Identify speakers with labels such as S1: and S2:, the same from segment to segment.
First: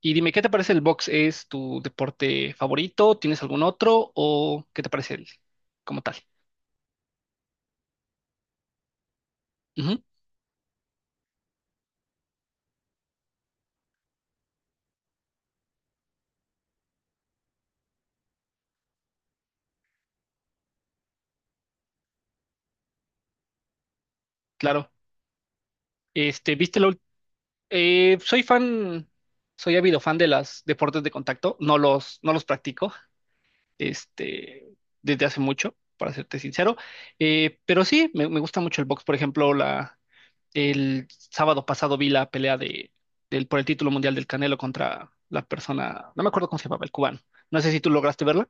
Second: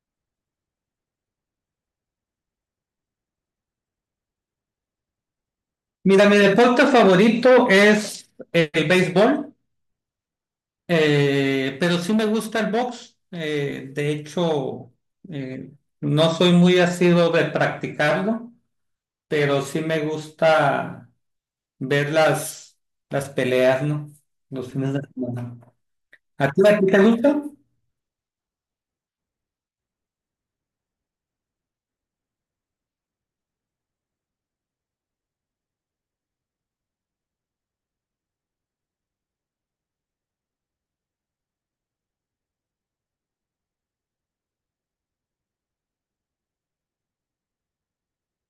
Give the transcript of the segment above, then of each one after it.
S1: Y dime, ¿qué te parece el box? ¿Es tu deporte favorito? ¿Tienes algún otro? ¿O qué te parece el como tal?
S2: Mira, mi deporte favorito es el béisbol.
S1: Ujú,
S2: Pero sí me gusta el box. De hecho, eh, no soy muy asiduo de practicarlo, pero sí me gusta ver las peleas, ¿no? Los
S1: claro.
S2: fines de semana. ¿A
S1: Este,
S2: ti, a ti te gusta?
S1: soy fan, soy ávido fan de los deportes de contacto. No los practico, este, desde hace mucho, para serte sincero. Pero sí, me gusta mucho el box. Por ejemplo, el sábado pasado vi la pelea del, por el título mundial del Canelo contra la persona, no me acuerdo cómo se llamaba, el cubano. No sé si tú lograste verla.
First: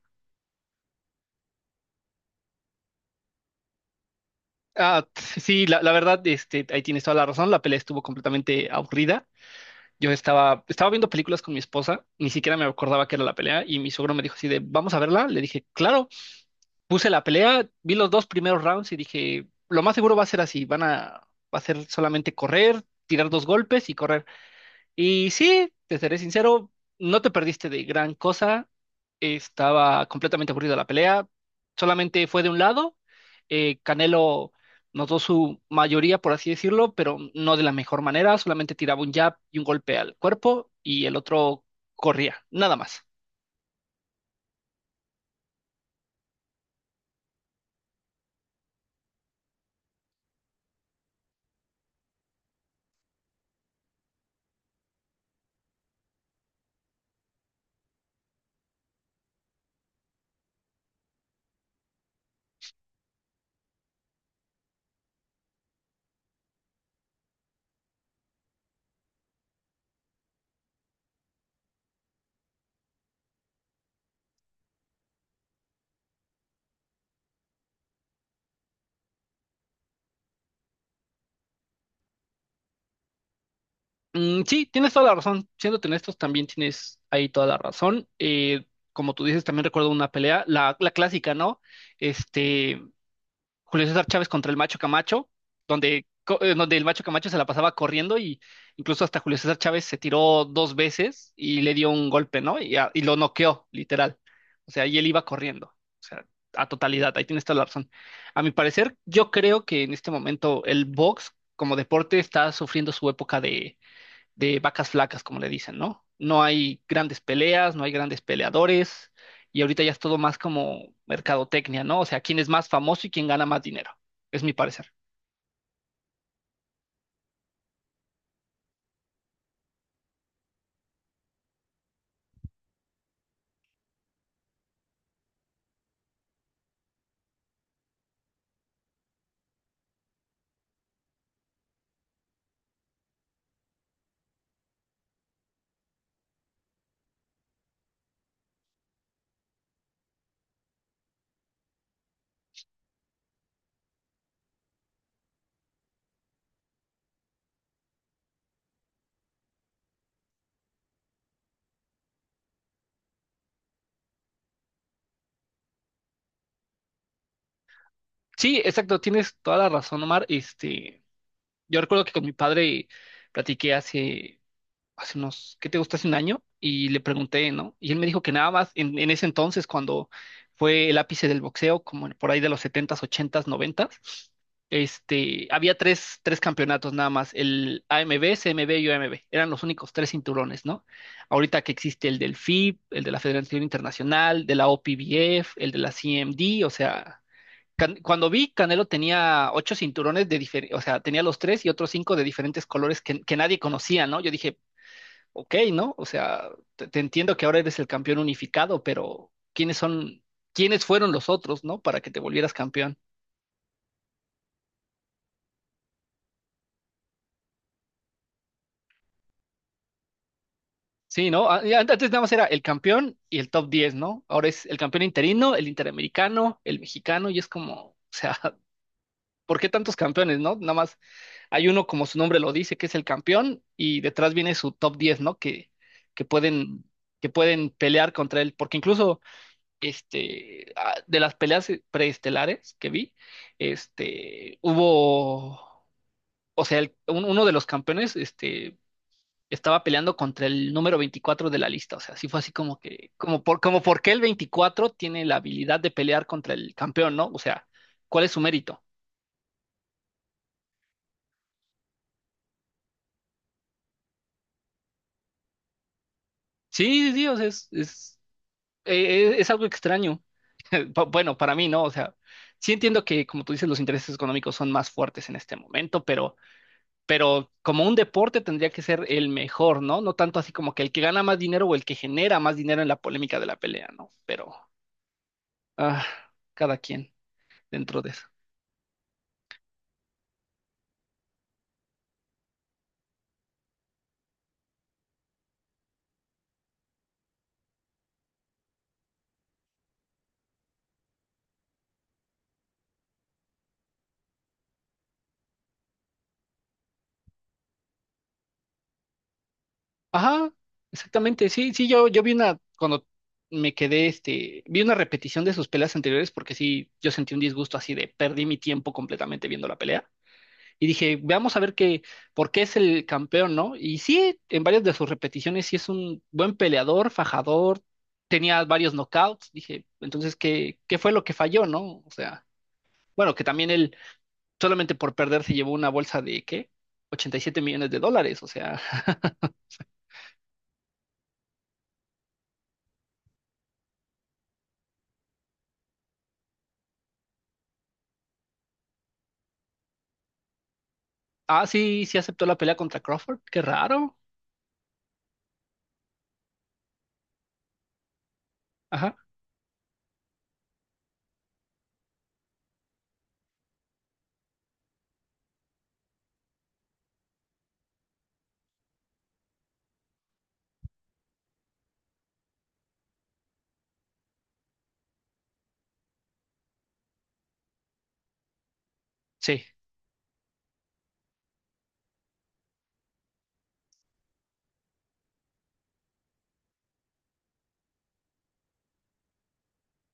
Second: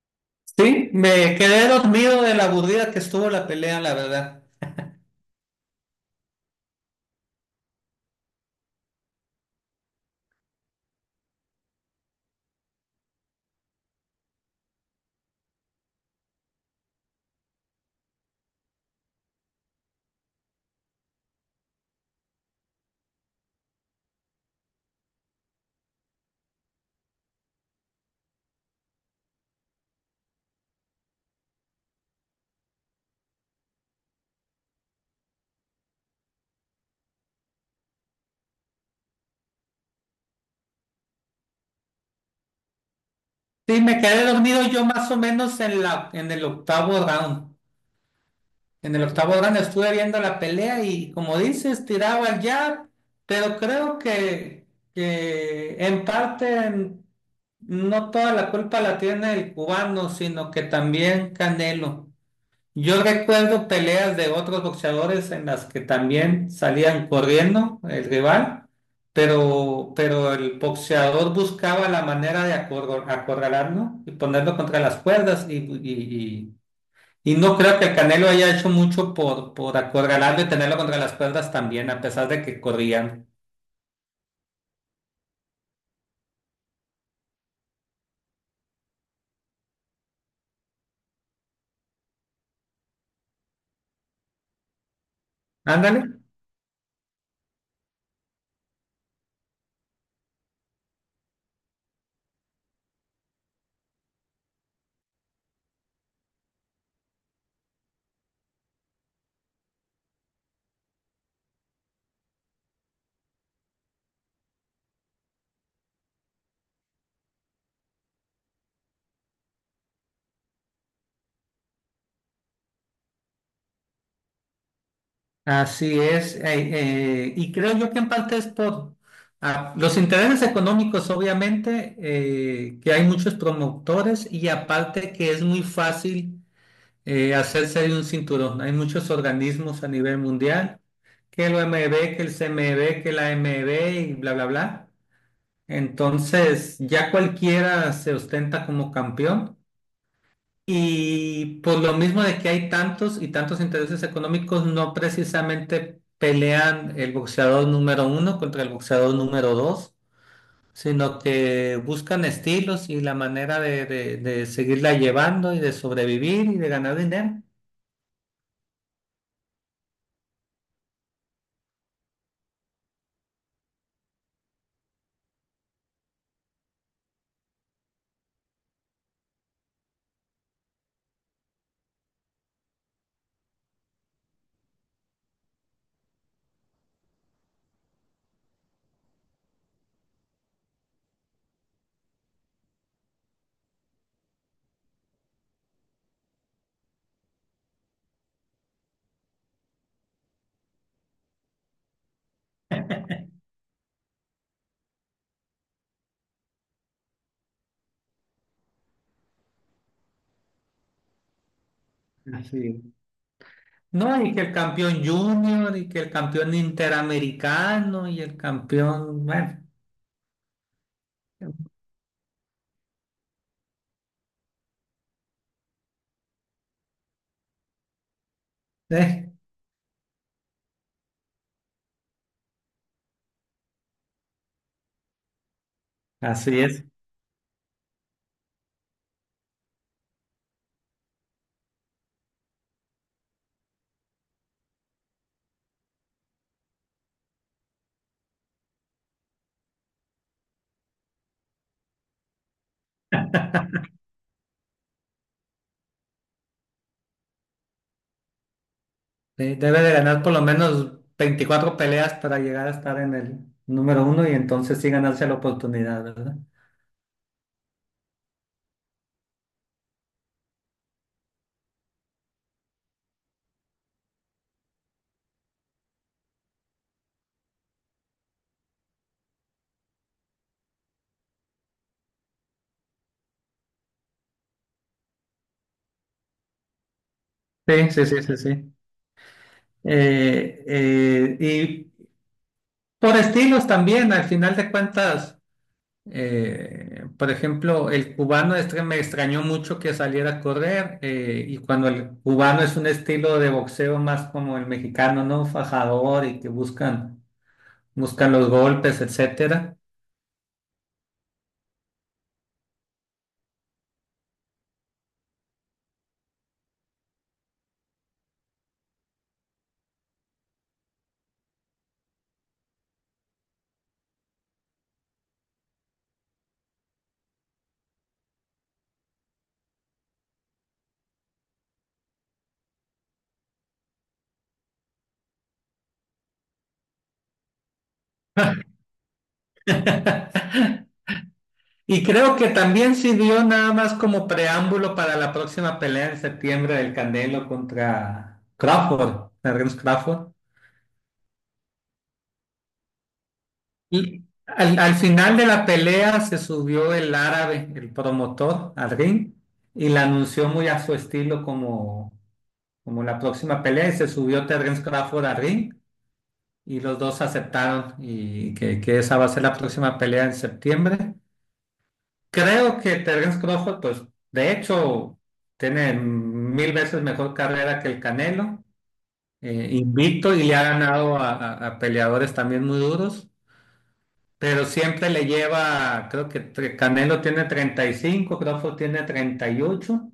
S2: Sí, me quedé dormido de la aburrida que estuvo la pelea, la verdad.
S1: Ah, sí, la verdad, este, ahí tienes toda la razón. La pelea estuvo completamente aburrida. Yo estaba viendo películas con mi esposa, ni siquiera me acordaba que era la pelea, y mi suegro me dijo así de, vamos a verla. Le dije, claro, puse la pelea, vi los dos primeros rounds y dije, lo más seguro va a ser así, va a ser solamente correr, tirar dos golpes y correr. Y sí, te seré sincero, no te perdiste de gran cosa. Estaba completamente aburrida la pelea. Solamente fue de un lado. Canelo notó su mayoría, por así decirlo, pero no de la mejor manera. Solamente tiraba un jab y un golpe al cuerpo y el otro corría, nada más.
S2: Sí, me quedé dormido yo más o menos en el octavo round. En el octavo round estuve viendo la pelea y como dices, tiraba el jab, pero creo que en parte no toda la culpa la tiene el cubano, sino que también Canelo. Yo recuerdo peleas de otros boxeadores en las que también salían corriendo el rival, pero el boxeador buscaba la manera de acorralarlo y ponerlo contra las cuerdas y no creo que Canelo haya hecho mucho por acorralarlo y tenerlo contra las cuerdas también, a pesar de que corrían.
S1: Mm, sí, tienes toda la razón. Siéndote honestos, también tienes ahí toda la razón. Como tú dices, también recuerdo una pelea, la clásica, ¿no? Este. Julio César Chávez contra el Macho Camacho,
S2: Ándale.
S1: donde el Macho Camacho se la pasaba corriendo y incluso hasta Julio César Chávez se tiró dos veces y le dio un golpe, ¿no? Y lo noqueó, literal. O sea, y él iba corriendo. O sea, a totalidad, ahí tienes toda la razón. A mi parecer, yo creo que en este momento el box como deporte está sufriendo su época de vacas flacas, como le dicen, ¿no? No hay grandes peleas, no hay grandes peleadores, y ahorita ya es todo más como mercadotecnia, ¿no? O sea, quién es más famoso y quién gana más dinero, es mi parecer.
S2: Así es. Y creo yo que en parte es por los intereses económicos, obviamente, que hay muchos promotores y aparte que es muy fácil hacerse de un cinturón. Hay muchos organismos a nivel mundial, que el OMB, que el CMB, que la AMB y bla, bla, bla. Entonces, ya cualquiera se ostenta como campeón y por lo mismo de que hay tantos y tantos intereses económicos, no precisamente pelean el boxeador número uno contra el boxeador número dos, sino que buscan estilos y la manera de seguirla llevando y de sobrevivir y de ganar dinero.
S1: Sí, exacto, tienes toda la razón, Omar. Este, yo recuerdo que con mi padre platiqué hace unos, ¿qué te gusta? Hace un año y le pregunté, ¿no? Y él me dijo que nada más en ese entonces, cuando fue el ápice del boxeo, como por ahí de los setentas ochentas noventas había tres campeonatos nada más, el AMB, CMB y OMB, eran los únicos tres cinturones, ¿no? Ahorita que existe el del FIB, el de la Federación Internacional, de la OPBF, el de la CMD, o sea. Cuando vi, Canelo tenía ocho cinturones de diferentes, o sea, tenía los tres y otros cinco de diferentes colores que nadie conocía, ¿no? Yo dije, ok, ¿no? O sea, te entiendo que ahora eres el campeón unificado, pero ¿quiénes son, quiénes fueron los otros? ¿No? Para que te volvieras
S2: Así
S1: campeón.
S2: No, y que el campeón junior y que el campeón interamericano y el campeón, bueno,
S1: Sí, ¿no? Antes nada más era el campeón y el top 10, ¿no? Ahora es el campeón interino, el interamericano, el mexicano, y es como, o sea,
S2: eh,
S1: ¿por qué tantos campeones, no? Nada más hay uno, como su nombre lo dice, que es el campeón, y detrás viene su top 10, ¿no? Que
S2: así es.
S1: pueden, que pueden pelear contra él, porque incluso este, de las peleas preestelares que vi, este, hubo, o sea, uno de los campeones, este, estaba peleando contra el número 24 de la lista, o sea, sí fue así como que, como por qué el 24 tiene la habilidad de pelear contra el campeón, ¿no? O sea, ¿cuál es su mérito?
S2: Debe de ganar por lo menos 24 peleas para llegar a estar en el número uno y entonces sí ganarse la oportunidad, ¿verdad?
S1: Sí, sí, sí, o sea, es algo extraño. Bueno, para mí, ¿no? O sea, sí entiendo que, como tú dices, los intereses económicos son más fuertes en este momento, pero como un deporte tendría que ser el mejor, ¿no? No tanto así como que el que gana más dinero o el que genera más dinero en la polémica de la pelea, ¿no? Pero ah, cada quien
S2: Sí,
S1: dentro
S2: sí,
S1: de
S2: sí,
S1: eso.
S2: sí, sí. Y por estilos también, al final de cuentas, por ejemplo, el cubano este me extrañó mucho que saliera a correr y cuando el cubano es un estilo de boxeo más como el mexicano, ¿no? Fajador y que buscan los golpes, etcétera.
S1: Ajá, exactamente. Sí, sí, yo vi una, cuando me quedé, este, vi una repetición de sus peleas anteriores porque sí, yo sentí un disgusto así de perdí mi tiempo completamente viendo la pelea. Y dije, veamos a ver qué, por qué es el campeón, ¿no? Y sí, en varias de sus repeticiones, sí es un buen peleador, fajador, tenía varios knockouts. Dije, entonces, ¿qué fue lo que falló, no? O sea, bueno, que también él solamente por perder se llevó una bolsa de, ¿qué? 87 millones de dólares, o sea.
S2: Y creo que también sirvió nada más como preámbulo para la próxima pelea en septiembre del Candelo contra Crawford, Terence Crawford.
S1: Ah, sí, sí aceptó la pelea contra Crawford, qué raro.
S2: Y al final de la pelea se subió el árabe, el promotor, al
S1: Ajá,
S2: ring y la anunció muy a su estilo como la próxima pelea y se subió Terence Crawford al ring y los dos aceptaron y que esa va a ser la próxima pelea en septiembre. Creo que Terence Crawford, pues, de hecho, tiene mil veces mejor carrera que el Canelo,
S1: sí.
S2: invicto y le ha ganado a peleadores también muy duros, pero siempre le lleva, creo que Canelo tiene 35, Crawford tiene 38.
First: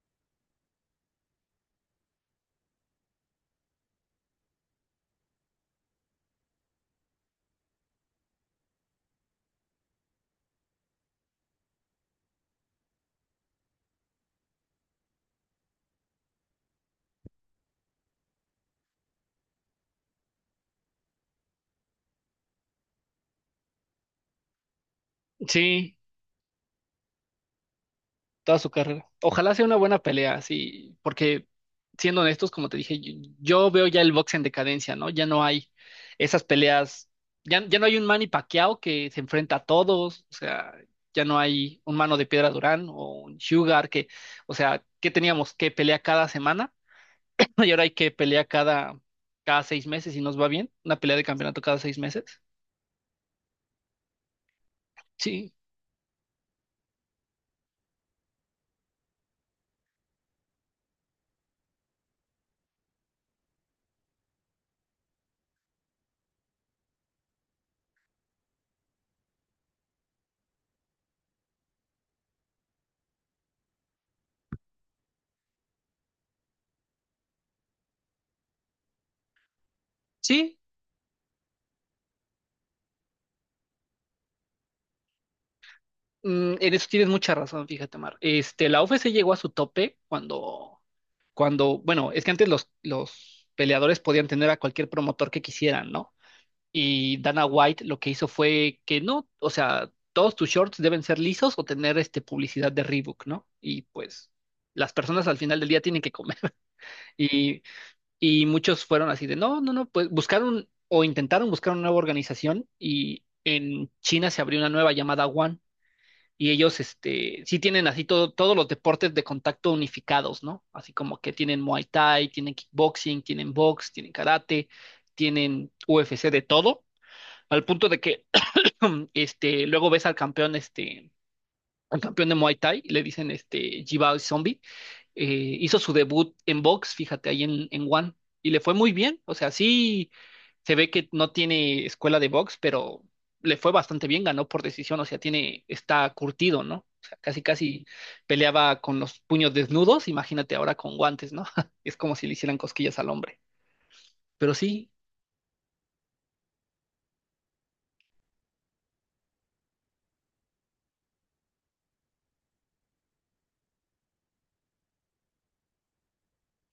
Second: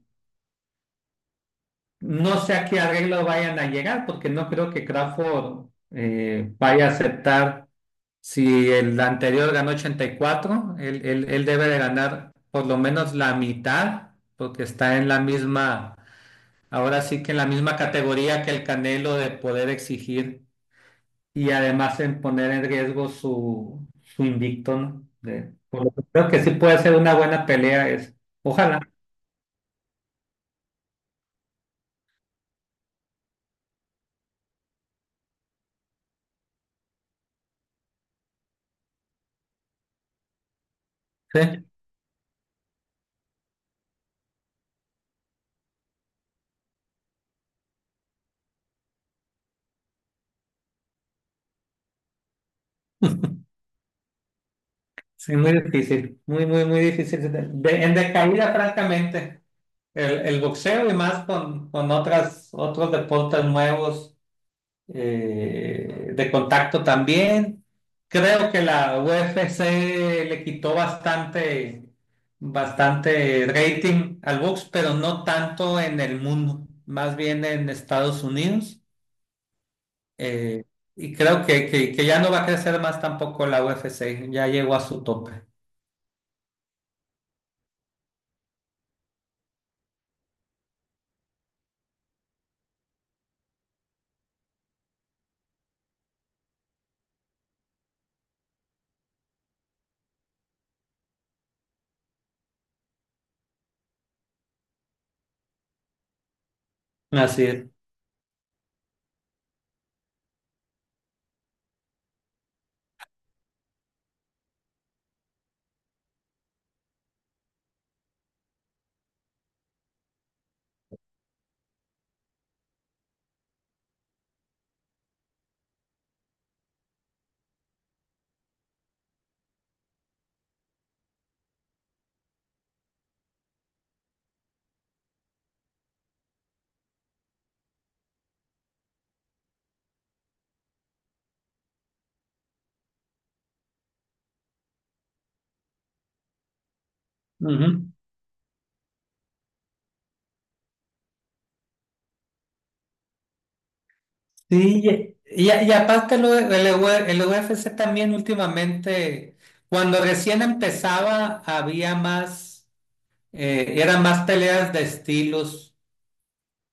S2: No sé a qué arreglo vayan a llegar, porque no creo que Crawford vaya a aceptar. Si el anterior ganó 84, él debe de ganar por lo menos la mitad, porque está en la misma, ahora sí que en la misma categoría que el Canelo de poder exigir y además en poner en riesgo su invicto, ¿no? Por lo
S1: Sí,
S2: que creo que sí puede ser una buena pelea. Es
S1: toda su
S2: Ojalá.
S1: carrera. Ojalá sea una buena pelea, sí, porque siendo honestos, como te dije, yo veo ya el box en decadencia, ¿no? Ya no hay esas peleas, ya no hay un Manny Pacquiao que se enfrenta a todos, o sea, ya no
S2: Sí,
S1: hay un mano de piedra Durán o un Sugar que, o sea, ¿qué teníamos? ¿Qué pelea cada semana? Y ahora hay que pelea cada 6 meses y nos va bien, una pelea de campeonato cada 6 meses.
S2: sí,
S1: Sí,
S2: muy difícil, muy, muy, muy difícil. En decaída, francamente, el boxeo y más con otros deportes nuevos de contacto también. Creo que la UFC le quitó bastante rating al box, pero no tanto en el mundo, más bien en Estados Unidos.
S1: sí,
S2: Eh, y creo que ya no va a crecer más tampoco la UFC, ya llegó a su tope.
S1: en eso tienes mucha razón, fíjate, Mar. Este, la UFC llegó a su tope cuando, bueno, es que antes los peleadores podían tener a cualquier promotor que quisieran, ¿no? Y Dana White lo que hizo fue que no, o sea, todos tus shorts deben ser lisos o tener este publicidad de Reebok, ¿no? Y pues las personas al final del día tienen que comer.
S2: Así
S1: Y,
S2: es.
S1: y muchos fueron así de, no, no, no, pues buscaron o intentaron buscar una nueva organización y en China se abrió una nueva llamada One y ellos, este, sí tienen así todo, todos los deportes de contacto unificados, ¿no? Así como que tienen Muay Thai, tienen kickboxing, tienen box, tienen karate, tienen UFC de todo, al punto de que, este, luego ves al campeón, este, al campeón de Muay Thai, y le dicen, este, Jibao Zombie, eh, hizo su debut en box, fíjate, ahí en One, y le fue muy bien. O sea, sí se ve que no tiene escuela de box, pero le fue bastante bien, ganó por decisión, o sea, tiene, está curtido, ¿no? O sea, casi casi
S2: Ujú.
S1: peleaba con los puños desnudos, imagínate ahora con guantes, ¿no? Es como si le hicieran cosquillas al hombre. Pero
S2: Sí,
S1: sí,
S2: y aparte lo- el, UE el UFC también últimamente, cuando recién empezaba, había más. Eran más peleas de estilos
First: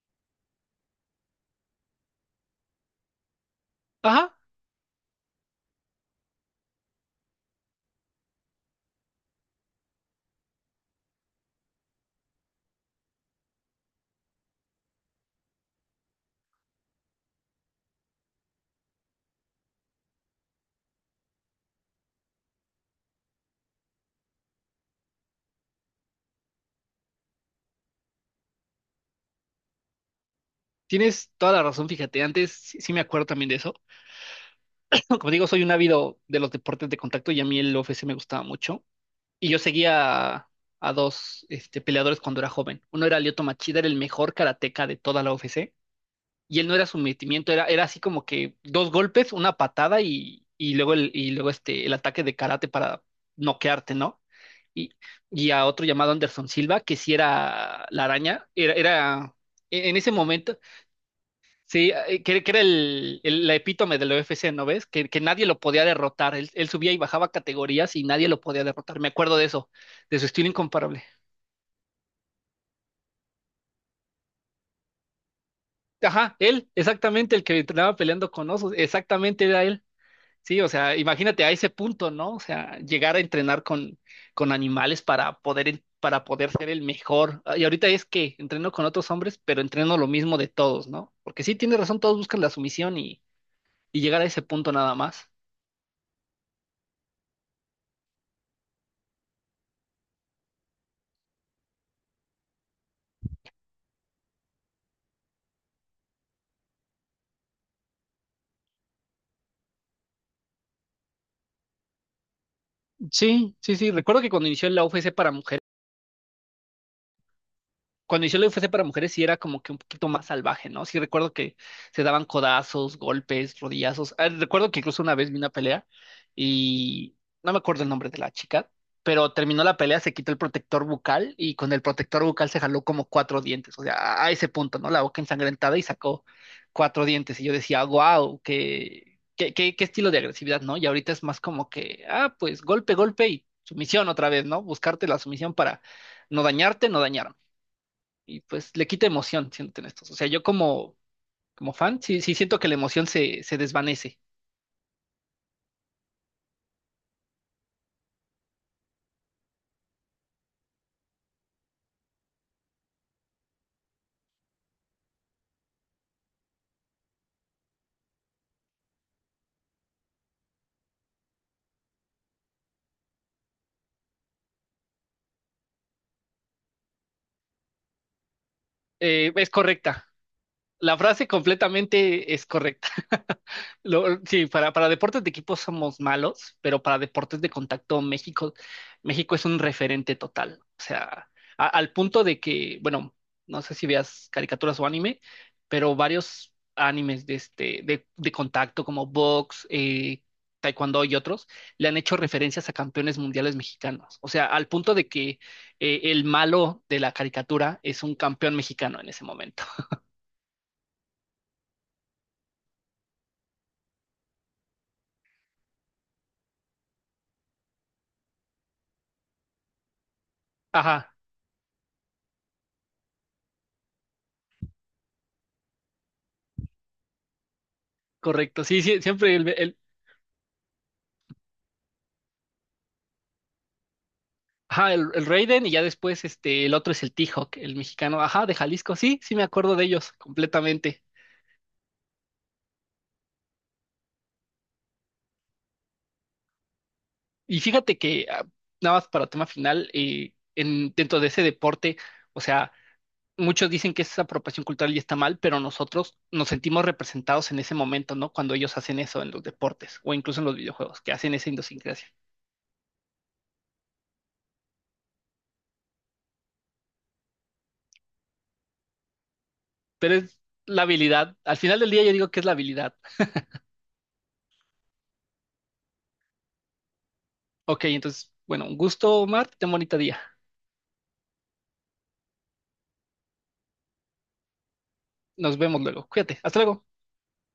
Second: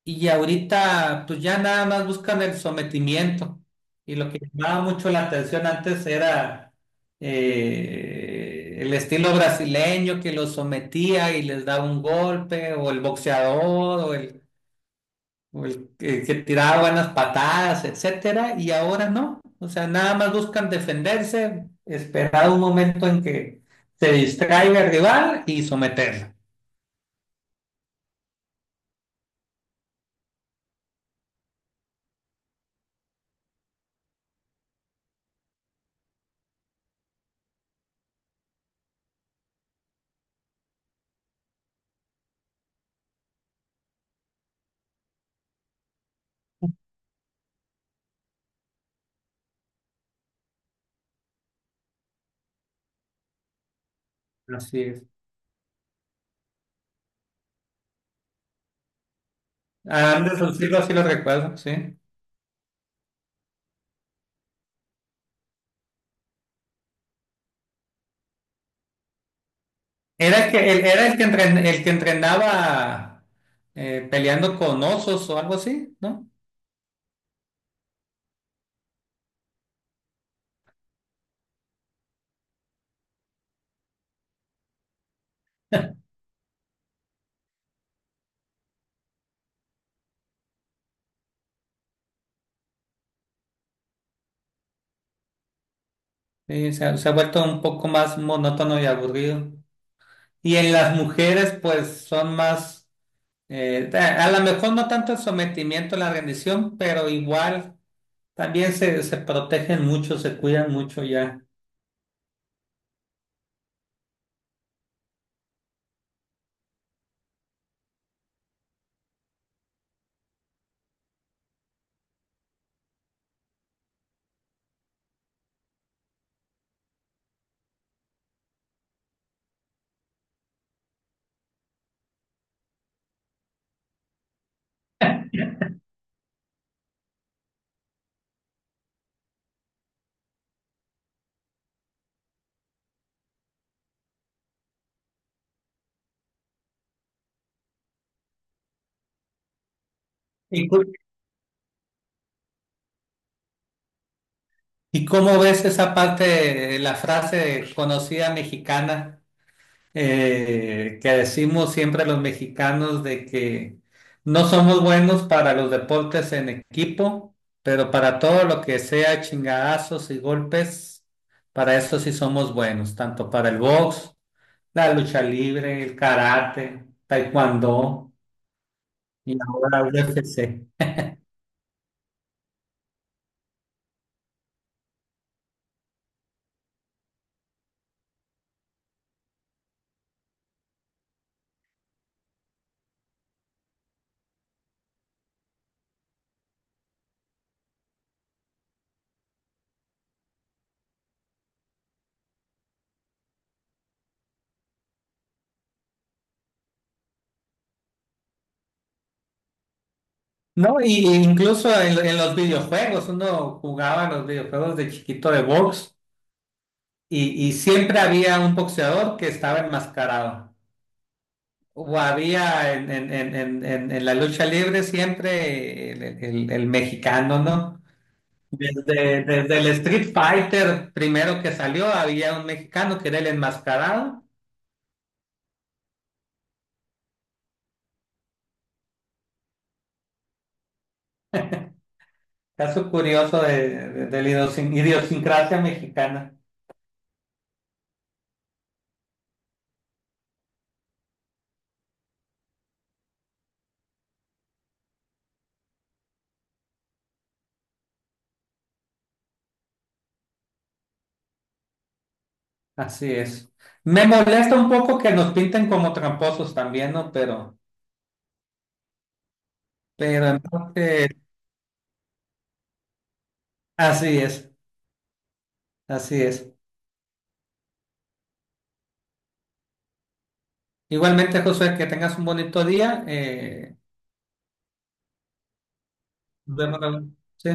S2: y ahorita pues ya nada más buscan el sometimiento. Y lo
S1: ajá,
S2: que llamaba mucho la atención antes era el estilo brasileño que los sometía y les daba un golpe, o el boxeador, o el que tiraba buenas patadas, etcétera, y ahora no. O sea, nada más buscan defenderse, esperar un momento en que se distraiga el rival y someterlo.
S1: tienes toda la razón, fíjate, antes sí, sí me acuerdo también de eso. Como digo, soy un ávido de los deportes de contacto y a mí el UFC me gustaba mucho. Y yo seguía a dos peleadores cuando era joven. Uno era Lyoto Machida, era el mejor karateca de toda la UFC. Y él no era sometimiento, era así como que dos golpes, una patada y luego, el, y luego este, el ataque de karate para noquearte, ¿no?
S2: Así
S1: Y,
S2: es.
S1: y a otro llamado Anderson Silva, que sí era la araña, era en ese
S2: Anderson
S1: momento.
S2: Silva sí lo recuerdo,
S1: Sí,
S2: sí.
S1: que era la epítome de la UFC, ¿no ves? Que nadie lo podía derrotar. Él subía y bajaba categorías y nadie lo podía derrotar. Me acuerdo de eso, de su
S2: Era
S1: estilo
S2: el que, el-
S1: incomparable.
S2: era el que, el que entrenaba peleando con osos o algo así, ¿no?
S1: Ajá, exactamente el que entrenaba peleando con osos, exactamente era él. Sí, o sea, imagínate a ese punto, ¿no? O sea, llegar a entrenar con animales para poder, para poder ser el mejor. Ah, y ahorita es que entreno con otros hombres, pero entreno lo mismo de todos, ¿no? Porque sí, tiene razón, todos buscan la sumisión y llegar a ese punto nada más.
S2: Sí, se ha vuelto un poco más monótono y aburrido. Y en las mujeres, pues son más, a lo mejor no tanto el sometimiento, la rendición, pero igual también se protegen mucho, se cuidan mucho ya.
S1: Sí, sí, sí. Recuerdo que cuando inició la UFC para mujeres, cuando inició la UFC para mujeres sí era como que un poquito más salvaje, ¿no? Sí recuerdo que se daban codazos, golpes, rodillazos. Ah, recuerdo que incluso una vez vi una pelea y no me acuerdo el nombre de la chica, pero terminó la pelea, se quitó el protector bucal y con el protector bucal se jaló como cuatro dientes, o sea, a ese punto, ¿no? La boca ensangrentada y sacó cuatro dientes y yo decía, wow, qué estilo de agresividad, ¿no? Y ahorita es más como que, pues golpe, golpe y sumisión otra vez, ¿no? Buscarte la sumisión para no dañarte, no dañarme y pues le quita emoción, siéndote honestos. O sea, yo
S2: ¿Y, cu-
S1: como fan, sí, sí siento que la emoción se desvanece.
S2: y cómo ves esa parte, la frase conocida mexicana? Que decimos siempre los mexicanos de que no somos buenos para los deportes en equipo, pero para todo lo que sea chingadazos y golpes, para eso sí somos buenos, tanto para el box, la lucha libre, el karate, taekwondo y
S1: Es
S2: ahora
S1: correcta.
S2: UFC.
S1: La frase completamente es correcta. Sí, para deportes de equipo somos malos, pero para deportes de contacto México, México es un referente total. O sea, al punto de que, bueno, no sé si veas caricaturas o anime, pero varios animes de este, de contacto como box, taekwondo y otros, le han hecho referencias a campeones mundiales mexicanos. O sea, al punto de que el malo de la caricatura es un campeón mexicano en ese momento.
S2: No, y incluso en los videojuegos, uno jugaba los videojuegos de chiquito de box y siempre había un boxeador que estaba enmascarado.
S1: Ajá.
S2: O había en la lucha libre siempre el mexicano, ¿no?
S1: Correcto. Sí, sí,
S2: Desde,
S1: siempre
S2: desde el Street Fighter primero que salió había un mexicano que era el enmascarado.
S1: ajá, el Raiden y ya después este, el otro es el T-Hawk, el mexicano, ajá, de Jalisco. Sí, sí me acuerdo de ellos completamente.
S2: Caso curioso de la idiosincrasia mexicana.
S1: Y fíjate que, nada más para tema final, dentro de ese deporte, o sea, muchos dicen que esa apropiación cultural y está mal, pero nosotros nos sentimos representados en ese momento, ¿no? Cuando ellos hacen eso en los deportes o incluso en los videojuegos, que hacen esa idiosincrasia.
S2: Así es. Me molesta un poco que nos pinten como tramposos también, ¿no? Pero,
S1: Pero
S2: pero
S1: es
S2: en
S1: la
S2: parte,
S1: habilidad. Al final del día yo digo que es la habilidad.
S2: así es, así es.
S1: Ok, entonces, bueno, un gusto, Omar, ten bonito día.
S2: Igualmente, Josué, que tengas un bonito día.
S1: Nos vemos luego. Cuídate.
S2: Nos
S1: Hasta
S2: vemos
S1: luego.
S2: luego. Sí.